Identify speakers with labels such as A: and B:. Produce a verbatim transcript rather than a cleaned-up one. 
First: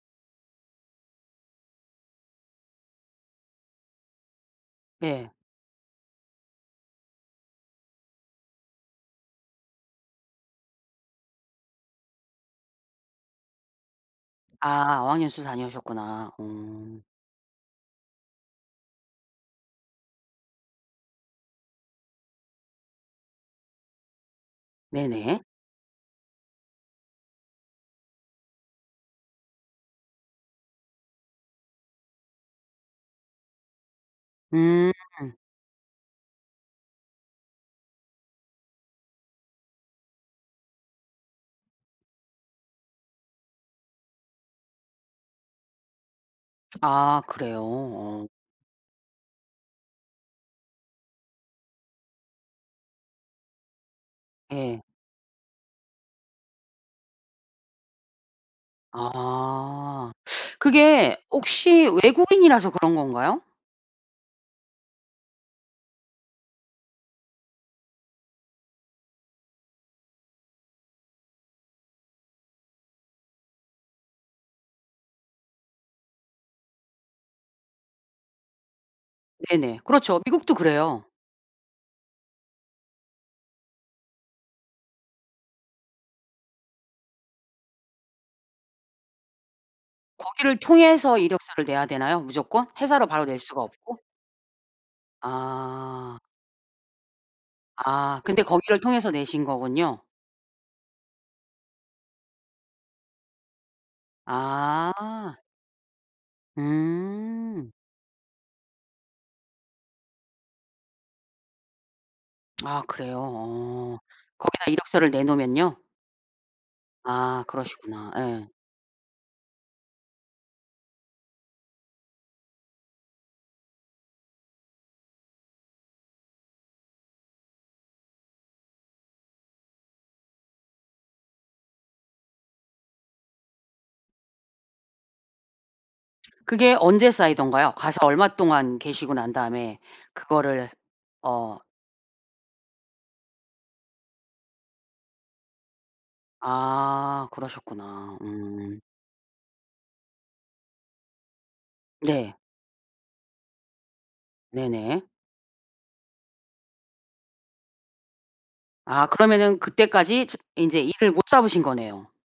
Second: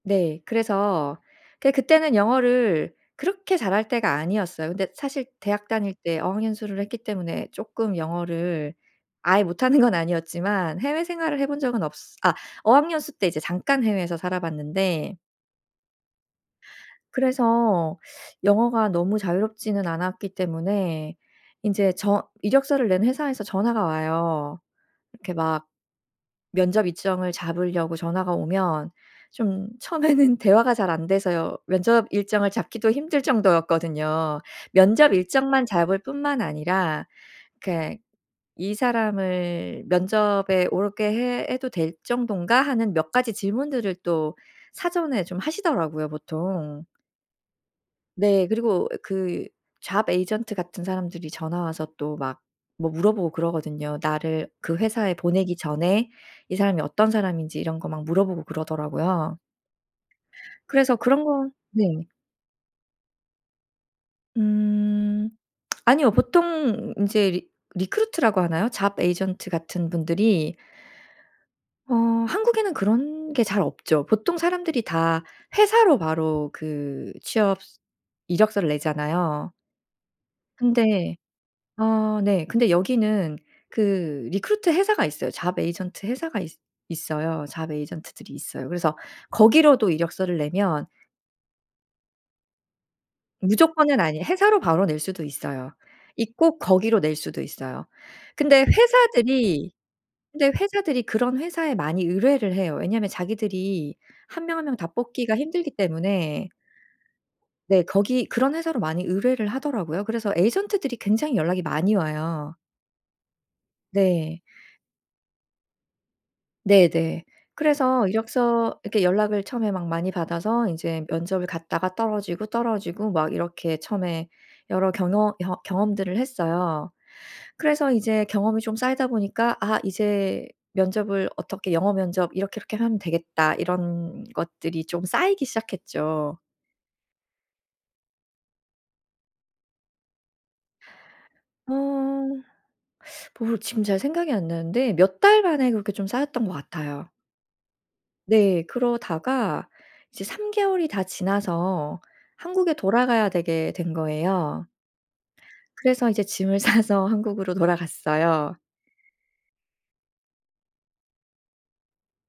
A: 네. 그래서 그게 그때는 영어를 그렇게 잘할 때가 아니었어요. 근데 사실
B: 예.
A: 대학 다닐 때 어학연수를 했기 때문에 쪼끔 영어를 아예 못하는 건 아니었지만 해외 생활을 해 본 적은 없으 아 어학연수 때 이제 잠깐 해외에서 살아
B: 아
A: 봤는데
B: 어학연수 다녀오셨구나. 오.
A: 그래서 영어가 너무 자유롭지는 않았기 때문에 인제 저 이력서를 낸 회사에서 전화가 와요. 이렇게
B: 네네.
A: 막 면접 일정을 잡으려고 전화가 오면 좀 처음에는 대화가 잘 안돼서요. 면접 일정을 잡기도 힘들 정도였거든요.
B: 음.
A: 면접 일정만 잡을 뿐만 아니라 그러니까 "이 사람을 면접에 올게 해 해도 될 정도인가?"하는 몇 가지 질문들을 또 사전에 좀 하시더라고요 보통.
B: 아. 그래요? 어.
A: 네. 그리고 어 그 잡 에이전트 같은 사람들이 전화 와서 또 막 뭐 물어보고 그러거든요. 나를 그
B: 예.
A: 회사에 보내기 전에 이 사람이 어떤 사람인지 이런 거 막 물어보고 그러더라고요.
B: 아.
A: 그래서
B: 그게
A: 그런 건
B: 혹시
A: 네.
B: 외국인이라서 그런 건가요?
A: 음. 아니요. 보통 인제 리 리크루트라고 하나요? 잡 에이전트 같은 분들이 어 한국에는 그런 게 잘 없죠. 보통 사람들이 다 회사로 바로 그 취업 스 이력서를 내잖아요.
B: 네네. 그렇죠. 미국도 그래요.
A: 근데 어 네 근데 여기는 그 리크루트 회사가 있어요. 잡 에이전트 회사가 있 있어요. 잡 에이전트들이 있어요. 그래서 거기로도 이력서를
B: 거기를
A: 내면
B: 통해서 이력서를 내야 되나요 무조건? 회사로 바로 낼 수가
A: 무조건은
B: 없고?
A: 아니에 회사로 바로 낼 수도 있어요.
B: 아.
A: 있고 거기로 낼 수도 있어요.
B: 아. 근데
A: 근데
B: 거기를 통해서 내신
A: 회사들이
B: 거군요.
A: 근데 회사들이 그런 회사에 많이 의뢰를 해요. 왜냐하면 자기들이 한 명 한 명 다 뽑기가
B: 아.
A: 힘들기 때문에
B: 음.
A: 네 거기 그런 회사로 많이 의뢰를 하더라고요. 그래서 에이전트들이 굉장히 연락이 많이 와요.
B: 아. 그래요? 어.
A: 네.
B: 거기다 이력서를 내놓으면요?
A: 네네.
B: 아
A: 그래서
B: 그러시구나. 예.
A: 이력서 이렇게 연락을 처음에 막 많이 받아서 인제 면접을 갔다가 떨어지고 떨어지고 막 이렇게 처음에 여러 경허 경 경험들을 했어요. 그래서 이제 경험이 좀 쌓이다 보니까 '아. 이제 면접을 어떻게 영어 면접 이렇게 이렇게 하면 되겠다.' 이런 것들이 좀 쌓이기 시작했죠.
B: 그게 언제 쌓이던가요? 가서 얼마 동안 계시고 난 다음에 그거를 어
A: 어. 모르 지금 잘 생각이 안 나는데 몇 달 만에 그렇게 좀 쌓였던 것 같아요.
B: 아 그러셨구나.
A: 네.
B: 음.
A: 그러다가 이제 삼 개월이 다 지나서
B: 네.
A: 한국에 돌아가야 되게 된 거예요.
B: 네네.
A: 그래서 이제 짐을 싸서 한국으로 돌아갔어요.
B: 아 그러면은 그때까지 측 인제 일을 못 잡으신 거네요.